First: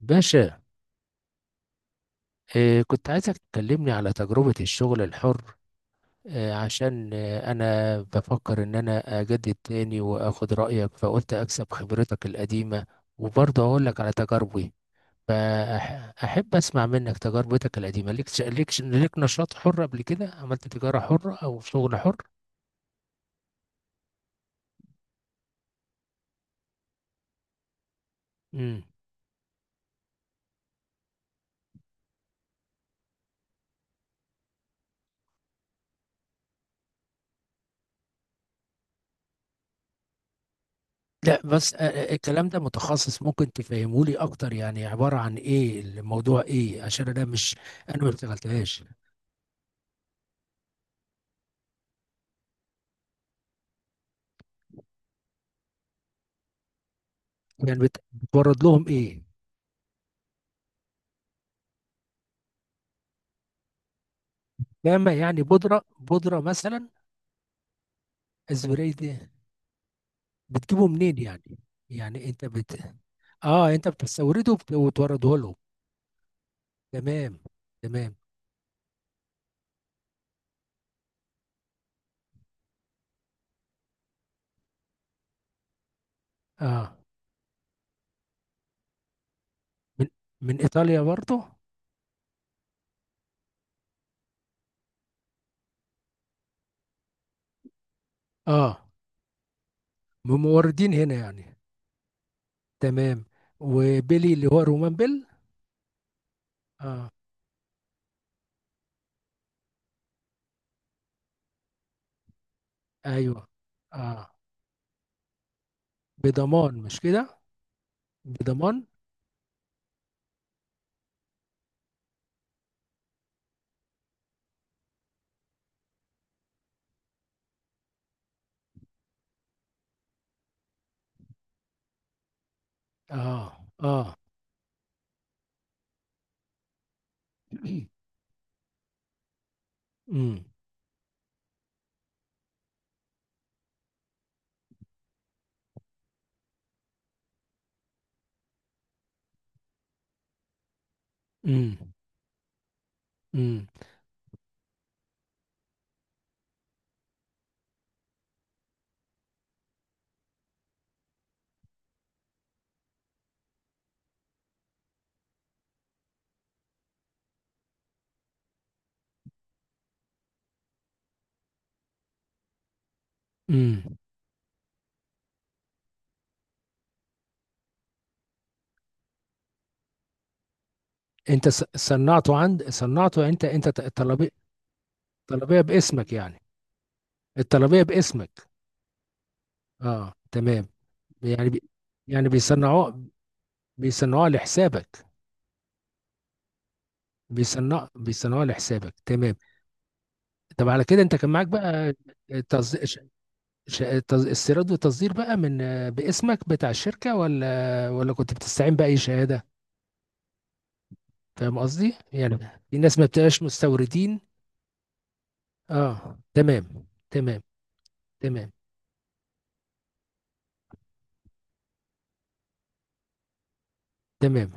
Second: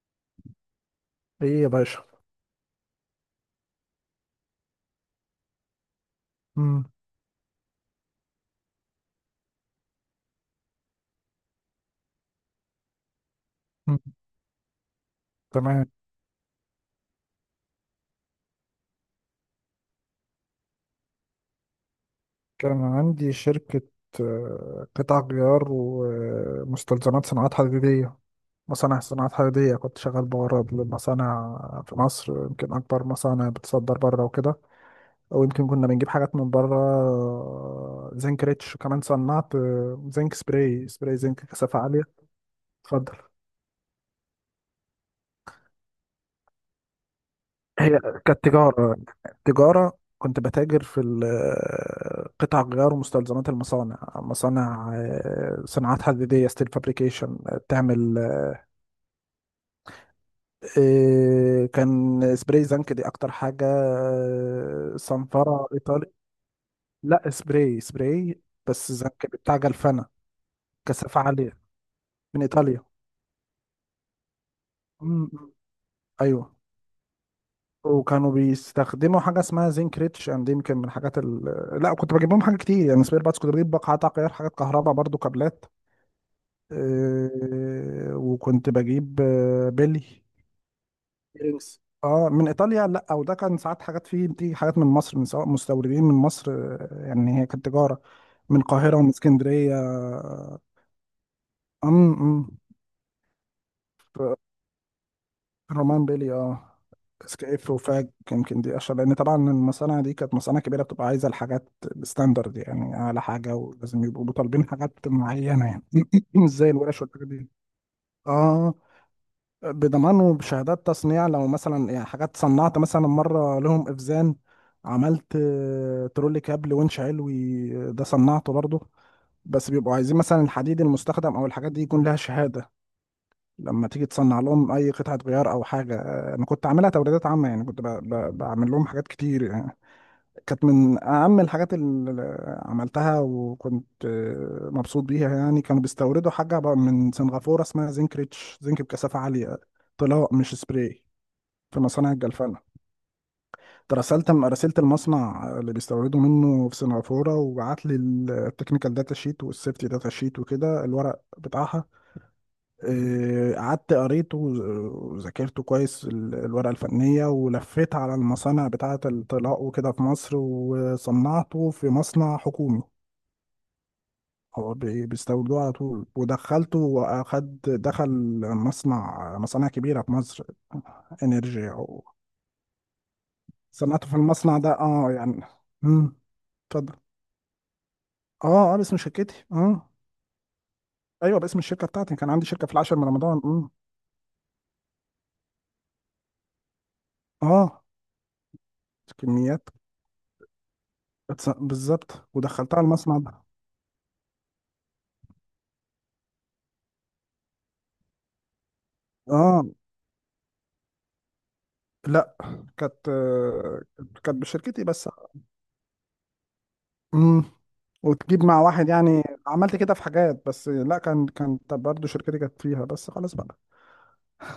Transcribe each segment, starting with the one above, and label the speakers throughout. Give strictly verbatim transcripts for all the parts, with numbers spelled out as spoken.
Speaker 1: باشا.
Speaker 2: ايه يا باشا.
Speaker 1: آه، كنت عايزك تكلمني على تجربة الشغل الحر. آه،
Speaker 2: مم.
Speaker 1: عشان آه، أنا بفكر إن أنا أجدد تاني وأخد رأيك، فقلت أكسب خبرتك القديمة، وبرضه أقول
Speaker 2: مم.
Speaker 1: لك على تجاربي،
Speaker 2: تمام.
Speaker 1: فأحب أسمع منك تجربتك القديمة. ليك ش- ليك ش- ليك نشاط حر قبل كده؟ عملت تجارة حرة أو شغل حر؟
Speaker 2: كان عندي شركة، آه، قطع غيار ومستلزمات صناعات حديدية.
Speaker 1: مم.
Speaker 2: مصانع صناعات حديدية، كنت شغال بورد للمصانع في مصر، يمكن أكبر مصانع بتصدر بره وكده. أو يمكن كنا بنجيب حاجات من بره، آه، زنك ريتش، وكمان صنعت آه، زنك سبراي سبراي زنك
Speaker 1: لا بس، آه،
Speaker 2: كثافة عالية.
Speaker 1: آه، الكلام ده
Speaker 2: اتفضل.
Speaker 1: متخصص، ممكن تفهمولي أكتر؟ يعني عبارة عن إيه الموضوع؟ إيه؟ عشان أنا مش،
Speaker 2: هي
Speaker 1: أنا ما
Speaker 2: كانت
Speaker 1: اشتغلتهاش.
Speaker 2: تجارة. تجارة كنت بتاجر في ال- قطع غيار ومستلزمات المصانع، مصانع آه، صناعات حديدية، ستيل فابريكيشن
Speaker 1: يعني بت-
Speaker 2: بتعمل.
Speaker 1: بتورد لهم ايه؟
Speaker 2: آه، كان سبراي زنك دي أكتر حاجة، آه،
Speaker 1: فاهمة، يعني
Speaker 2: صنفرة
Speaker 1: بودرة
Speaker 2: إيطالي.
Speaker 1: بودرة مثلا؟
Speaker 2: لا سبراي سبراي، بس
Speaker 1: الزبرية دي
Speaker 2: زنك بتاع جلفانة،
Speaker 1: بتجيبه منين
Speaker 2: كثافة
Speaker 1: يعني؟
Speaker 2: عالية،
Speaker 1: يعني
Speaker 2: من
Speaker 1: انت بت
Speaker 2: إيطاليا.
Speaker 1: اه انت بتستورده، وبت-
Speaker 2: م-
Speaker 1: وتورده
Speaker 2: م.
Speaker 1: لهم.
Speaker 2: أيوه.
Speaker 1: تمام. تمام.
Speaker 2: وكانوا بيستخدموا حاجه اسمها زنك ريتش اند، يمكن من الحاجات ال... لا، كنت بجيب لهم حاجه كتير يعني، سبير باتس كنت بجيب، بقعات تغيير، حاجات كهرباء برضو، كابلات.
Speaker 1: اه،
Speaker 2: إيه، وكنت بجيب آه، بيلي
Speaker 1: من من ايطاليا برضو؟
Speaker 2: ايرينجز، اه من ايطاليا. لا وده كان ساعات حاجات فيه، بتيجي حاجات من مصر، من سواء مستوردين من مصر، آه، يعني هي كانت تجاره من
Speaker 1: اه،
Speaker 2: القاهره ومن اسكندريه.
Speaker 1: من موردين هنا يعني.
Speaker 2: امم.
Speaker 1: تمام. وبيلي اللي هو رومان بيل؟
Speaker 2: رومان بيلي اه،
Speaker 1: اه.
Speaker 2: سكيف وفاج يمكن دي اشهر، لان طبعا المصانع دي كانت مصانع كبيره، بتبقى عايزه الحاجات بستاندرد يعني اعلى
Speaker 1: ايوه.
Speaker 2: حاجه، ولازم يبقوا
Speaker 1: اه.
Speaker 2: طالبين حاجات معينه يعني، مش زي
Speaker 1: بضمان مش
Speaker 2: الورش والحاجات
Speaker 1: كده؟
Speaker 2: دي. اه،
Speaker 1: بضمان.
Speaker 2: بضمان وبشهادات تصنيع. لو مثلا يعني حاجات صنعت مثلا مره لهم افزان، عملت آه، ترولي كابل winch علوي، آه، ده صنعته برضه. بس بيبقوا عايزين مثلا الحديد المستخدم او الحاجات دي يكون لها شهاده.
Speaker 1: اه.
Speaker 2: لما تيجي
Speaker 1: اه.
Speaker 2: تصنع لهم اي قطعه غيار او حاجه، آه، انا كنت عاملها توريدات عامه يعني، كنت ب- ب- بعمل لهم حاجات كتير يعني.
Speaker 1: امم.
Speaker 2: كانت من اهم الحاجات اللي عملتها، وكنت آه، مبسوط بيها يعني. كانوا بيستوردوا حاجه بقى من سنغافوره، اسمها زنك ريتش، زنك بكثافه عاليه، طلاء مش سبراي،
Speaker 1: امم.
Speaker 2: في مصانع الجلفنه.
Speaker 1: امم.
Speaker 2: رسلت رسلت المصنع اللي بيستوردوا منه في سنغافوره، وبعت لي التكنيكال داتا شيت والسيفتي داتا شيت وكده، الورق بتاعها. آه، قعدت قريته وذاكرته كويس، ال- الورقة الفنية، ولفيت على المصانع بتاعة الطلاء وكده في مصر، وصنعته في مصنع حكومي.
Speaker 1: امم.
Speaker 2: هو بي- بيستوردوه على طول، ودخلته وأخد دخل مصنع، مصانع كبيرة في مصر،
Speaker 1: انت ص-
Speaker 2: انرجي أو.
Speaker 1: صنعته عند صنعته؟ انت انت ت-
Speaker 2: صنعته في
Speaker 1: الطلبيه؟
Speaker 2: المصنع ده اه يعني.
Speaker 1: الطلبيه باسمك
Speaker 2: مم.
Speaker 1: يعني؟
Speaker 2: اتفضل.
Speaker 1: الطلبيه باسمك؟
Speaker 2: اه اه، باسم شركتي اه.
Speaker 1: اه، تمام.
Speaker 2: ايوه،
Speaker 1: يعني
Speaker 2: باسم
Speaker 1: بي
Speaker 2: الشركة بتاعتي.
Speaker 1: يعني
Speaker 2: كان عندي شركة في العاشر
Speaker 1: بيصنعوها
Speaker 2: من رمضان. مم.
Speaker 1: بيصنعوها لحسابك؟
Speaker 2: اه
Speaker 1: بيصنع بيصنعوها لحسابك، تمام.
Speaker 2: كميات.
Speaker 1: طب على كده انت كان معاك
Speaker 2: اتص-
Speaker 1: بقى
Speaker 2: بالظبط، ودخلتها
Speaker 1: تصديق ش...
Speaker 2: المصنع ده.
Speaker 1: ش... تز... استيراد وتصدير بقى من آه، باسمك بتاع الشركه، ولا ولا كنت بتستعين باي شهاده؟
Speaker 2: اه.
Speaker 1: فاهم قصدي
Speaker 2: لا
Speaker 1: يعني؟ في ناس ما
Speaker 2: كانت،
Speaker 1: بتبقاش
Speaker 2: آه،
Speaker 1: مستوردين.
Speaker 2: كانت بشركتي بس.
Speaker 1: اه، تمام، تمام،
Speaker 2: امم. وتجيب
Speaker 1: تمام،
Speaker 2: مع واحد، يعني عملت كده في حاجات بس، لا كان، كانت برضه شركتي كانت فيها بس، خلاص بقى.
Speaker 1: تمام.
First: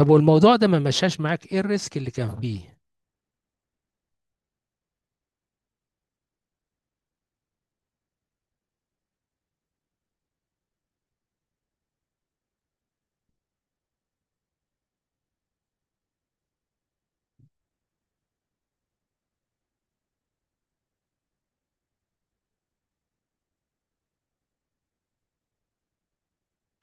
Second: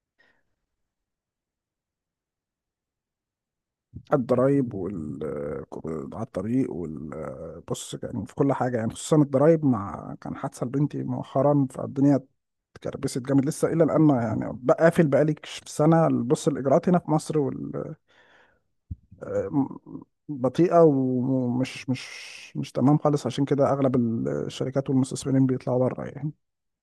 Speaker 1: طب والموضوع ده ما مشاش معاك، ايه الريسك اللي كان فيه؟
Speaker 2: الضرايب وال آه، على الطريق وال آه، بص يعني في كل حاجة، يعني خصوصا الضرايب، مع كان حادثة لبنتي مؤخرا، فالدنيا اتكربست جامد لسه إلى الآن يعني. بقى قافل بقالي سنة. بص، الإجراءات هنا في مصر، آه، بطيئة ومش مش مش تمام خالص، عشان كده أغلب الشركات والمستثمرين بيطلعوا بره يعني.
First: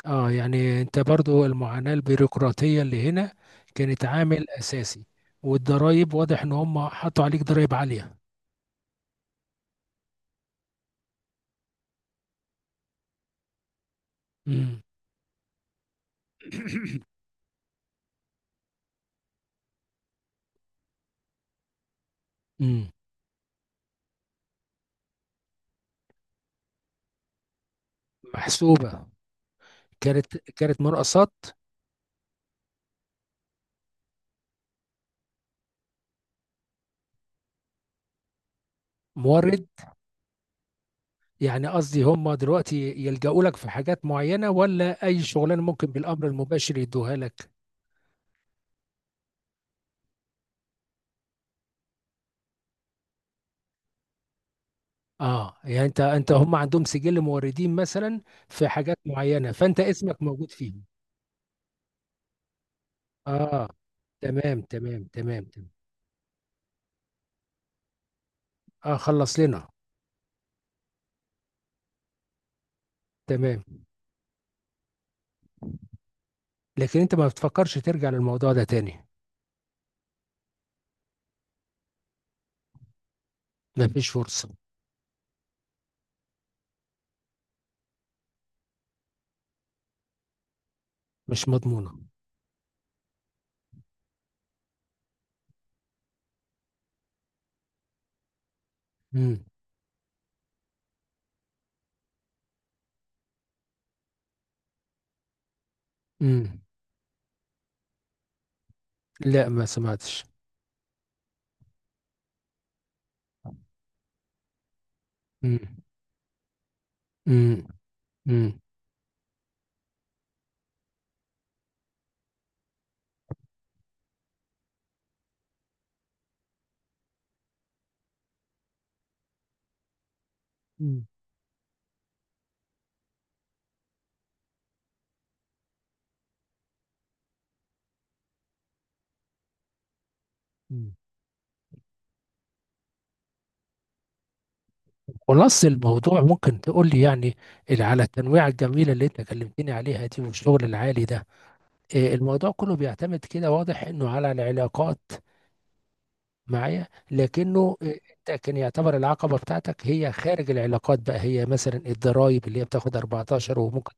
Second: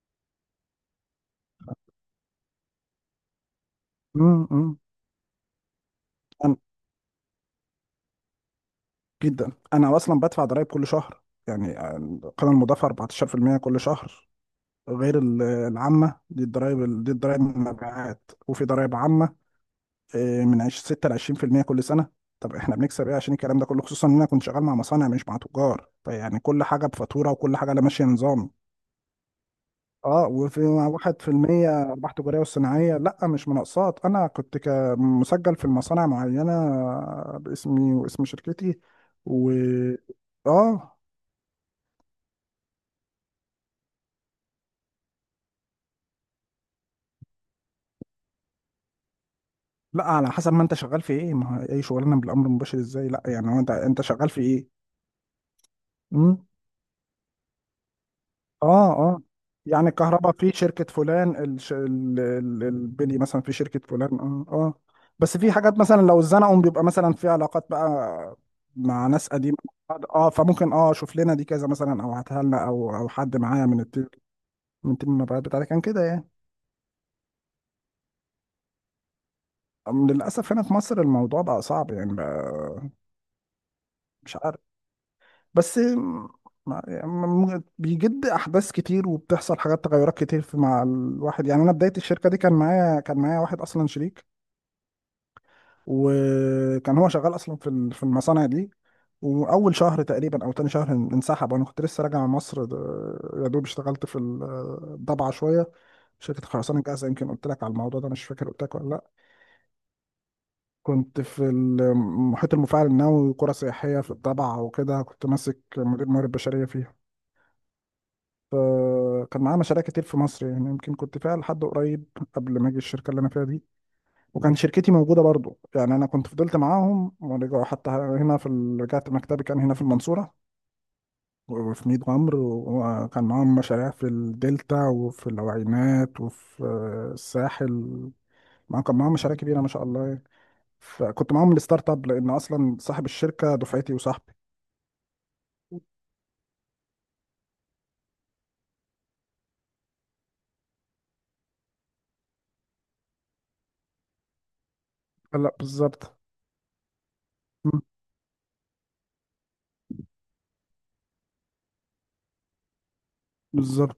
Speaker 1: اه، يعني انت برضو المعاناة البيروقراطية اللي هنا كانت
Speaker 2: مم،
Speaker 1: عامل
Speaker 2: مم.
Speaker 1: اساسي. والضرايب، واضح ان
Speaker 2: أنا
Speaker 1: هم حطوا عليك ضرايب عالية.
Speaker 2: جدا، أنا أصلا بدفع ضرايب كل شهر يعني، القيمة المضافة اربعتاشر في المية كل شهر،
Speaker 1: امم.
Speaker 2: غير ال- العامة دي. الضرايب دي الضرايب من المبيعات، وفي ضرايب عامة آه، من عش- ستة ل عشرين في المية كل سنة. طب احنا
Speaker 1: امم.
Speaker 2: بنكسب ايه عشان الكلام ده كله؟ خصوصا ان انا كنت شغال مع مصانع مش مع تجار، فيعني كل حاجة بفاتورة، وكل حاجة لا، ماشية نظام.
Speaker 1: محسوبة.
Speaker 2: اه،
Speaker 1: كانت
Speaker 2: وفي
Speaker 1: كانت
Speaker 2: مع واحد في
Speaker 1: مرقصات.
Speaker 2: المية أرباح تجارية والصناعية، لا مش مناقصات، أنا كنت ك- مسجل في المصانع معينة باسمي واسم شركتي و
Speaker 1: مورد.
Speaker 2: اه.
Speaker 1: يعني قصدي، هم دلوقتي يلجأوا لك في حاجات معينة، ولا أي شغلانة ممكن بالأمر المباشر يدوها لك؟
Speaker 2: لا على حسب ما أنت شغال في إيه، ما هو أي شغلانة بالأمر المباشر إزاي؟ لا يعني هو، أنت أنت شغال في إيه؟
Speaker 1: اه، يعني انت انت
Speaker 2: إمم.
Speaker 1: هم عندهم سجل موردين مثلا في
Speaker 2: اه
Speaker 1: حاجات
Speaker 2: اه،
Speaker 1: معينة، فأنت
Speaker 2: يعني
Speaker 1: اسمك
Speaker 2: الكهرباء
Speaker 1: موجود
Speaker 2: في
Speaker 1: فيه؟
Speaker 2: شركة فلان، الش... ال... ال- البلي مثلا في
Speaker 1: اه،
Speaker 2: شركة فلان، اه
Speaker 1: تمام،
Speaker 2: اه.
Speaker 1: تمام،
Speaker 2: بس
Speaker 1: تمام،
Speaker 2: في
Speaker 1: تمام.
Speaker 2: حاجات مثلا لو اتزنقوا، بيبقى مثلا في علاقات بقى
Speaker 1: اه،
Speaker 2: مع ناس
Speaker 1: خلص
Speaker 2: قديمة.
Speaker 1: لنا.
Speaker 2: اه، فممكن اه، شوف لنا دي كذا مثلا، او هاتها لنا، او او حد
Speaker 1: تمام.
Speaker 2: معايا من التيم، من تيم المبيعات بتاعتي. كان كده يعني.
Speaker 1: لكن انت ما بتفكرش ترجع للموضوع ده تاني؟
Speaker 2: أم، للأسف هنا في مصر الموضوع بقى صعب يعني بقى،
Speaker 1: ما فيش
Speaker 2: مش
Speaker 1: فرصة؟
Speaker 2: عارف. بس، ما- يعني م- بيجد احداث كتير، وبتحصل حاجات تغيرات كتير في مع الواحد
Speaker 1: مش
Speaker 2: يعني. انا بدايه
Speaker 1: مضمونة.
Speaker 2: الشركه دي كان معايا، كان معايا واحد اصلا شريك، وكان هو شغال اصلا في ال- في المصانع دي.
Speaker 1: امم.
Speaker 2: واول شهر تقريبا او تاني شهر ان- انسحب، وانا كنت لسه راجع من مصر. ده- يا دوب اشتغلت في الضبعه شويه، شركه
Speaker 1: امم.
Speaker 2: خرسانه جاهزه. يمكن قلت لك على الموضوع ده، مش فاكر قلت لك ولا لا.
Speaker 1: لا، ما سمعتش.
Speaker 2: كنت في المحيط المفاعل النووي وقرى سياحيه في الضبعه وكده، كنت
Speaker 1: امم.
Speaker 2: ماسك مدير الموارد البشريه فيها.
Speaker 1: امم. امم.
Speaker 2: فكان معاه مشاريع كتير في مصر يعني، يمكن كنت فيها لحد قريب قبل ما اجي الشركه اللي انا فيها دي. وكان شركتي موجودة برضو يعني. أنا كنت فضلت معاهم ورجعوا حتى هنا في ال... رجعت مكتبي كان هنا في المنصورة
Speaker 1: أمم.
Speaker 2: وفي ميت غمر. وكان معاهم مشاريع في الدلتا وفي العوينات وفي الساحل. ما كان معاهم مشاريع كبيرة ما شاء الله يعني.
Speaker 1: أمم.
Speaker 2: فكنت معاهم الستارت اب، لأن أصلا صاحب الشركة دفعتي وصاحبي.
Speaker 1: خلاص، الموضوع ممكن تقول لي يعني، ال- على التنويعة الجميلة اللي انت كلمتني عليها دي، والشغل العالي ده، إيه، الموضوع كله بيعتمد، كده واضح انه على العلاقات
Speaker 2: لا بالظبط.
Speaker 1: معايا. لكنه
Speaker 2: مم.
Speaker 1: آه، انت كان يعتبر العقبه بتاعتك هي خارج العلاقات بقى، هي مثلا الضرايب، اللي هي بتاخد أربعتاشر وممكن
Speaker 2: بالظبط.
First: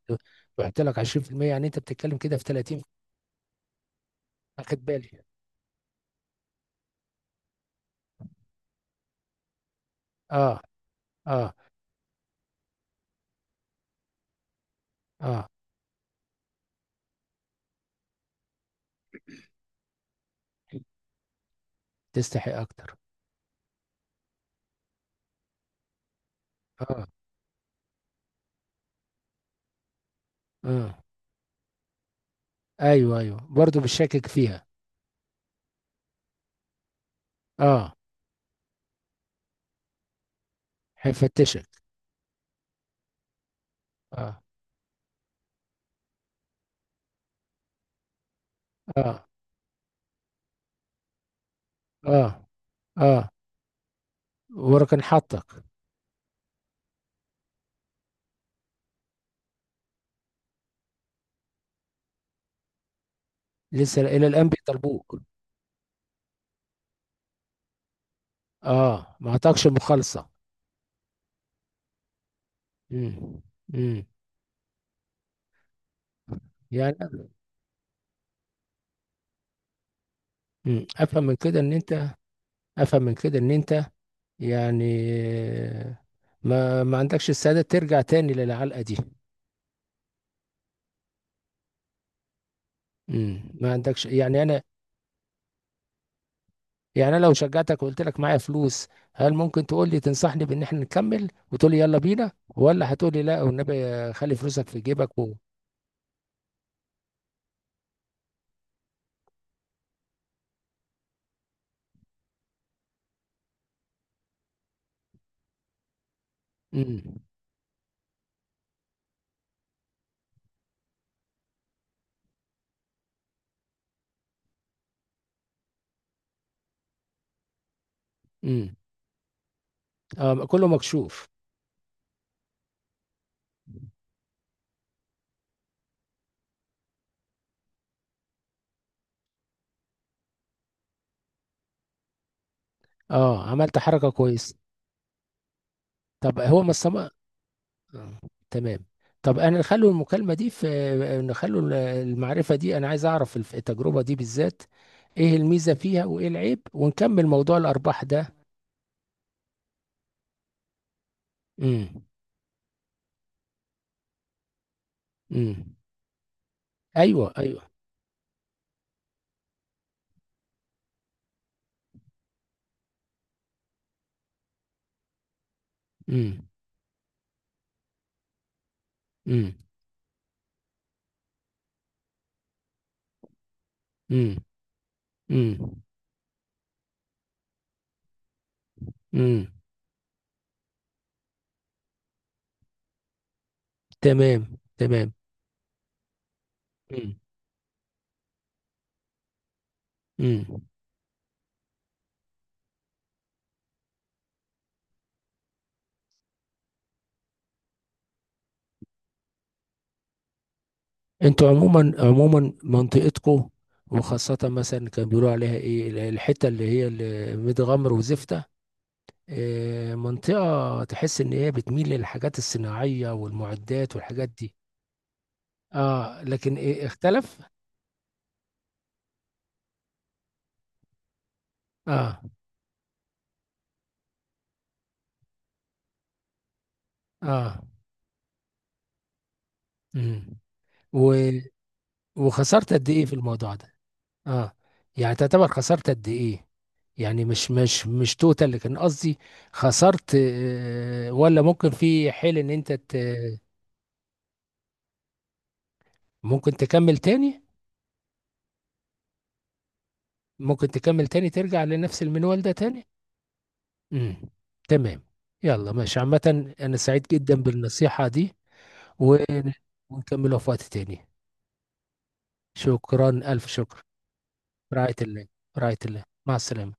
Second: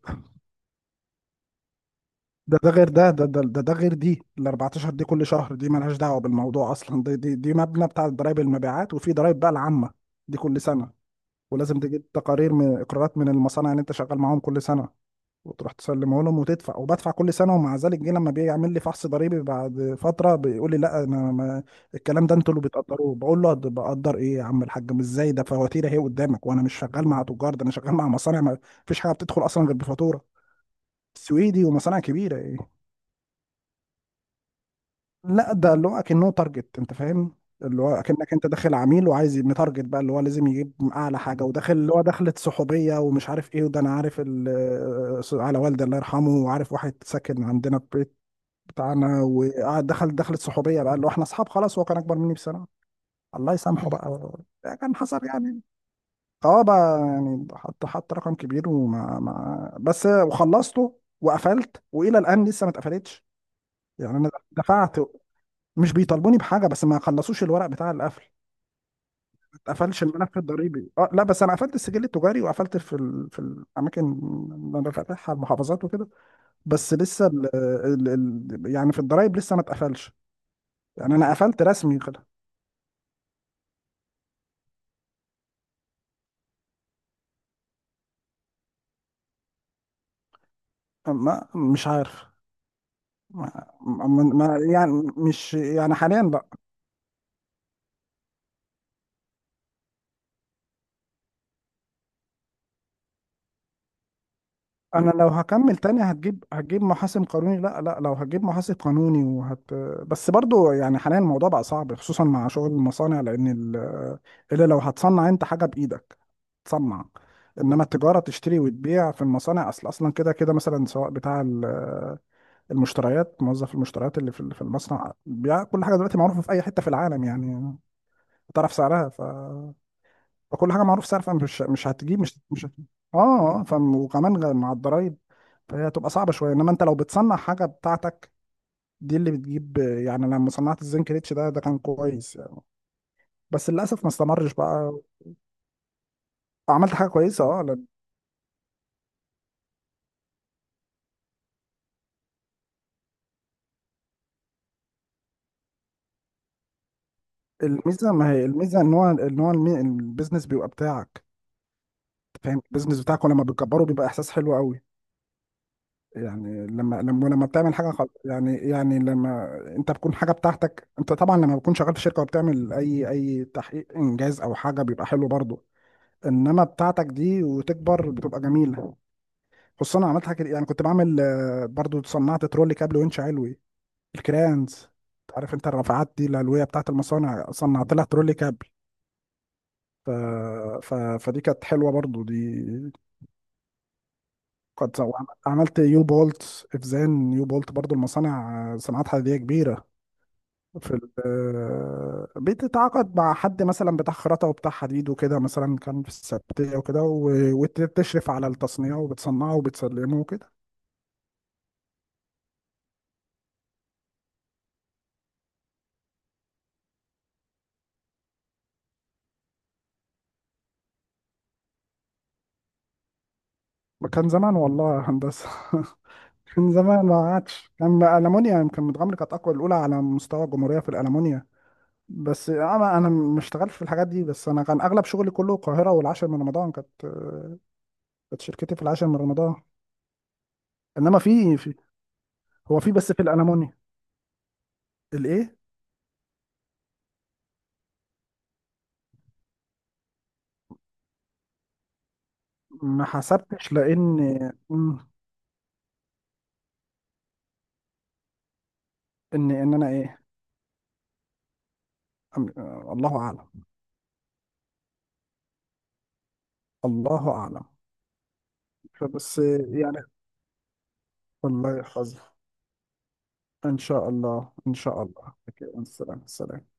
Speaker 1: تحط لك عشرين في المية، يعني انت بتتكلم كده في
Speaker 2: ده، ده
Speaker 1: ثلاثين.
Speaker 2: غير ده، ده ده ده, ده غير دي. ال
Speaker 1: اخد
Speaker 2: اربعة عشر دي
Speaker 1: بالي.
Speaker 2: كل شهر، دي مالهاش دعوة بالموضوع أصلا، دي دي دي مبنى بتاع ضرايب المبيعات. وفي ضرايب بقى العامة دي
Speaker 1: اه.
Speaker 2: كل سنة،
Speaker 1: اه.
Speaker 2: ولازم تجيب تقارير من اقرارات من المصانع اللي انت شغال معاهم كل سنه،
Speaker 1: اه.
Speaker 2: وتروح تسلمه لهم وتدفع. وبدفع كل سنه، ومع ذلك جه لما بيعمل لي فحص ضريبي بعد فتره، بيقول لي لا انا ما، الكلام ده
Speaker 1: تستحق
Speaker 2: انتوا اللي
Speaker 1: اكتر.
Speaker 2: بتقدروه. بقول له "أد- بقدر ايه يا عم الحاج؟ مش ازاي ده؟ فواتير اهي قدامك، وانا مش
Speaker 1: اه.
Speaker 2: شغال مع تجار، ده انا شغال مع مصانع، ما فيش حاجه بتدخل اصلا غير بفاتوره،
Speaker 1: اه.
Speaker 2: سويدي ومصانع كبيره ايه".
Speaker 1: ايوه، ايوه، برضه بشكك فيها.
Speaker 2: لا، ده اللي هو اكنه تارجت، انت فاهم، اللي هو
Speaker 1: اه.
Speaker 2: اكنك انت داخل عميل وعايز متارجت بقى، اللي هو لازم يجيب اعلى حاجه.
Speaker 1: هيفتشك.
Speaker 2: وداخل اللي هو، دخلت صحوبيه ومش عارف ايه. وده انا عارف
Speaker 1: اه.
Speaker 2: ال- على والدي الله يرحمه، وعارف واحد ساكن عندنا في البيت بتاعنا،
Speaker 1: اه.
Speaker 2: وقعد دخل، دخلت صحوبيه بقى اللي هو احنا اصحاب خلاص، هو كان اكبر
Speaker 1: اه.
Speaker 2: مني بسنه،
Speaker 1: اه.
Speaker 2: الله يسامحه بقى. ده كان
Speaker 1: وركن
Speaker 2: حصل يعني.
Speaker 1: حطك.
Speaker 2: اه بقى يعني، حط حط رقم كبير. وما ما بس، وخلصته وقفلت، والى الان لسه ما اتقفلتش
Speaker 1: لسه
Speaker 2: يعني.
Speaker 1: الى
Speaker 2: انا
Speaker 1: الان
Speaker 2: دفعت،
Speaker 1: بيطلبوك؟
Speaker 2: مش بيطالبوني بحاجه، بس ما خلصوش الورق بتاع القفل.
Speaker 1: اه، ما
Speaker 2: ما
Speaker 1: اعطاكش
Speaker 2: اتقفلش
Speaker 1: مخالصه؟
Speaker 2: الملف الضريبي. اه لا، بس انا قفلت السجل التجاري وقفلت في ال... في
Speaker 1: امم.
Speaker 2: الاماكن
Speaker 1: امم.
Speaker 2: اللي انا فاتحها، المحافظات وكده. بس
Speaker 1: يعني،
Speaker 2: لسه ال... ال... ال... يعني في الضرايب لسه ما اتقفلش.
Speaker 1: مم.
Speaker 2: يعني
Speaker 1: افهم
Speaker 2: انا
Speaker 1: من كده
Speaker 2: قفلت
Speaker 1: ان
Speaker 2: رسمي
Speaker 1: انت،
Speaker 2: كده.
Speaker 1: افهم من كده ان انت يعني ما ما عندكش السعادة ترجع تاني للعلقة دي؟
Speaker 2: ما مش عارف.
Speaker 1: مم.
Speaker 2: ما...
Speaker 1: ما عندكش
Speaker 2: ما...
Speaker 1: يعني؟
Speaker 2: ما...
Speaker 1: انا،
Speaker 2: يعني مش، يعني حاليا لا.
Speaker 1: يعني انا لو شجعتك وقلت لك معايا فلوس، هل ممكن تقول لي تنصحني بان احنا نكمل، وتقول لي يلا بينا، ولا هتقول لي لا والنبي خلي فلوسك في
Speaker 2: انا
Speaker 1: جيبك
Speaker 2: لو
Speaker 1: و...
Speaker 2: هكمل تاني، هتجيب هتجيب محاسب قانوني. لا لا، لو هتجيب محاسب قانوني، وهت بس برضو يعني حاليا الموضوع بقى صعب، خصوصا مع شغل المصانع، لان ال... الا لو هتصنع انت حاجه بايدك،
Speaker 1: مم.
Speaker 2: تصنع. انما التجاره، تشتري وتبيع في المصانع، اصل اصلا كده كده، مثلا سواء بتاع ال- المشتريات، موظف المشتريات اللي في في المصنع. بيع كل حاجه دلوقتي معروفه في اي حته في العالم يعني، تعرف
Speaker 1: مم.
Speaker 2: سعرها. ف،
Speaker 1: آه، كله
Speaker 2: فكل حاجه معروف سعر،
Speaker 1: مكشوف.
Speaker 2: فمش مش هتجيب، مش مش هت- اه اه. فم وكمان غ- مع الضرايب، فهي هتبقى صعبه شويه. انما انت لو بتصنع حاجه بتاعتك، دي اللي بتجيب. يعني لما صنعت الزنك ريتش ده، ده كان كويس يعني،
Speaker 1: اه،
Speaker 2: بس
Speaker 1: عملت
Speaker 2: للاسف ما
Speaker 1: حركة
Speaker 2: استمرش
Speaker 1: كويس.
Speaker 2: بقى.
Speaker 1: طب هو ما
Speaker 2: عملت
Speaker 1: الصم...
Speaker 2: حاجه
Speaker 1: آه.
Speaker 2: كويسه اه. لأن
Speaker 1: تمام. طب انا نخلو المكالمه دي في نخلو ال- المعرفه دي، انا عايز اعرف الف- التجربه دي بالذات، ايه الميزه فيها وايه العيب، ونكمل موضوع الارباح
Speaker 2: الميزه، ما
Speaker 1: ده.
Speaker 2: هي الميزه ان هو، ان هو المي- البيزنس بيبقى بتاعك،
Speaker 1: امم.
Speaker 2: أنت فاهم، البيزنس بتاعك، ولما بتكبره بيبقى احساس حلو قوي.
Speaker 1: امم.
Speaker 2: يعني لما لما
Speaker 1: ايوه،
Speaker 2: لما
Speaker 1: ايوه.
Speaker 2: بتعمل حاجه خل... يعني يعني لما انت بتكون حاجه بتاعتك انت، طبعا لما بتكون شغال في شركه وبتعمل اي اي تحقيق انجاز او حاجه بيبقى حلو برضه،
Speaker 1: امم.
Speaker 2: انما بتاعتك دي وتكبر بتبقى جميله.
Speaker 1: امم.
Speaker 2: خصوصا انا عملت حاجه كده- يعني، كنت بعمل آه، برضه صنعت ترولي كابل وينش علوي،
Speaker 1: امم.
Speaker 2: الكرانز. عارف انت
Speaker 1: امم.
Speaker 2: الرافعات دي العلويه بتاعت المصانع، صنعت لها ترولي كابل.
Speaker 1: امم.
Speaker 2: ف... ف... فدي كانت حلوه برضه دي.
Speaker 1: تمام.
Speaker 2: كنت
Speaker 1: تمام.
Speaker 2: عملت يو بولت
Speaker 1: امم.
Speaker 2: افزان، يو بولت برضه المصانع آه، صناعات حديديه كبيره.
Speaker 1: امم.
Speaker 2: في ال- آه، بتتعاقد مع حد مثلا بتاع خراطة وبتاع حديد وكده، مثلا كان في السبتية وكده، و- وتشرف على التصنيع وبتصنعه وبتسلمه وكده.
Speaker 1: انتوا عموما، عموما منطقتكم، وخاصه مثلا كان بيقولوا عليها ايه الحته اللي هي اللي ميت غمر وزفته، آه، منطقة تحس إن هي بتميل للحاجات الصناعية والمعدات والحاجات
Speaker 2: كان
Speaker 1: دي.
Speaker 2: زمان والله يا هندسة.
Speaker 1: اه، لكن
Speaker 2: كان
Speaker 1: إيه
Speaker 2: زمان، ما
Speaker 1: اختلف؟
Speaker 2: عادش. كان ألمونيا، يمكن متغمر كانت أقوى، الأولى على مستوى الجمهورية في الألمونيا.
Speaker 1: اه.
Speaker 2: بس أنا أنا ما اشتغلتش في الحاجات دي، بس أنا كان أغلب شغلي كله القاهرة والعاشر من رمضان كانت، آه،
Speaker 1: اه.
Speaker 2: كانت شركتي في العاشر من رمضان.
Speaker 1: امم. و...
Speaker 2: إنما في في
Speaker 1: وخسرت
Speaker 2: هو
Speaker 1: قد
Speaker 2: في،
Speaker 1: إيه
Speaker 2: بس
Speaker 1: في
Speaker 2: في
Speaker 1: الموضوع ده؟
Speaker 2: الألمونيا.
Speaker 1: اه، يعني تعتبر
Speaker 2: الإيه؟
Speaker 1: خسرت قد إيه؟ يعني مش مش مش توتال، لكن قصدي، خسرت، آه ولا ممكن في حيل إن أنت ت...
Speaker 2: ما حسبتش لأن، مم.
Speaker 1: ممكن تكمل تاني؟
Speaker 2: ان ان انا ايه.
Speaker 1: ممكن تكمل تاني ترجع لنفس المنوال ده
Speaker 2: أم-
Speaker 1: تاني؟
Speaker 2: الله اعلم.
Speaker 1: امم. تمام. يلا ماشي، عامة أنا سعيد
Speaker 2: الله
Speaker 1: جدا
Speaker 2: اعلم.
Speaker 1: بالنصيحة دي.
Speaker 2: فبس
Speaker 1: ون-
Speaker 2: يعني،
Speaker 1: ونكملها في وقت تاني.
Speaker 2: والله حظ.
Speaker 1: شكرا، ألف
Speaker 2: ان
Speaker 1: شكر.
Speaker 2: شاء الله ان
Speaker 1: رعاية
Speaker 2: شاء
Speaker 1: الله.
Speaker 2: الله. اوكي.
Speaker 1: رعاية الله،
Speaker 2: السلام
Speaker 1: مع
Speaker 2: السلام.
Speaker 1: السلامة.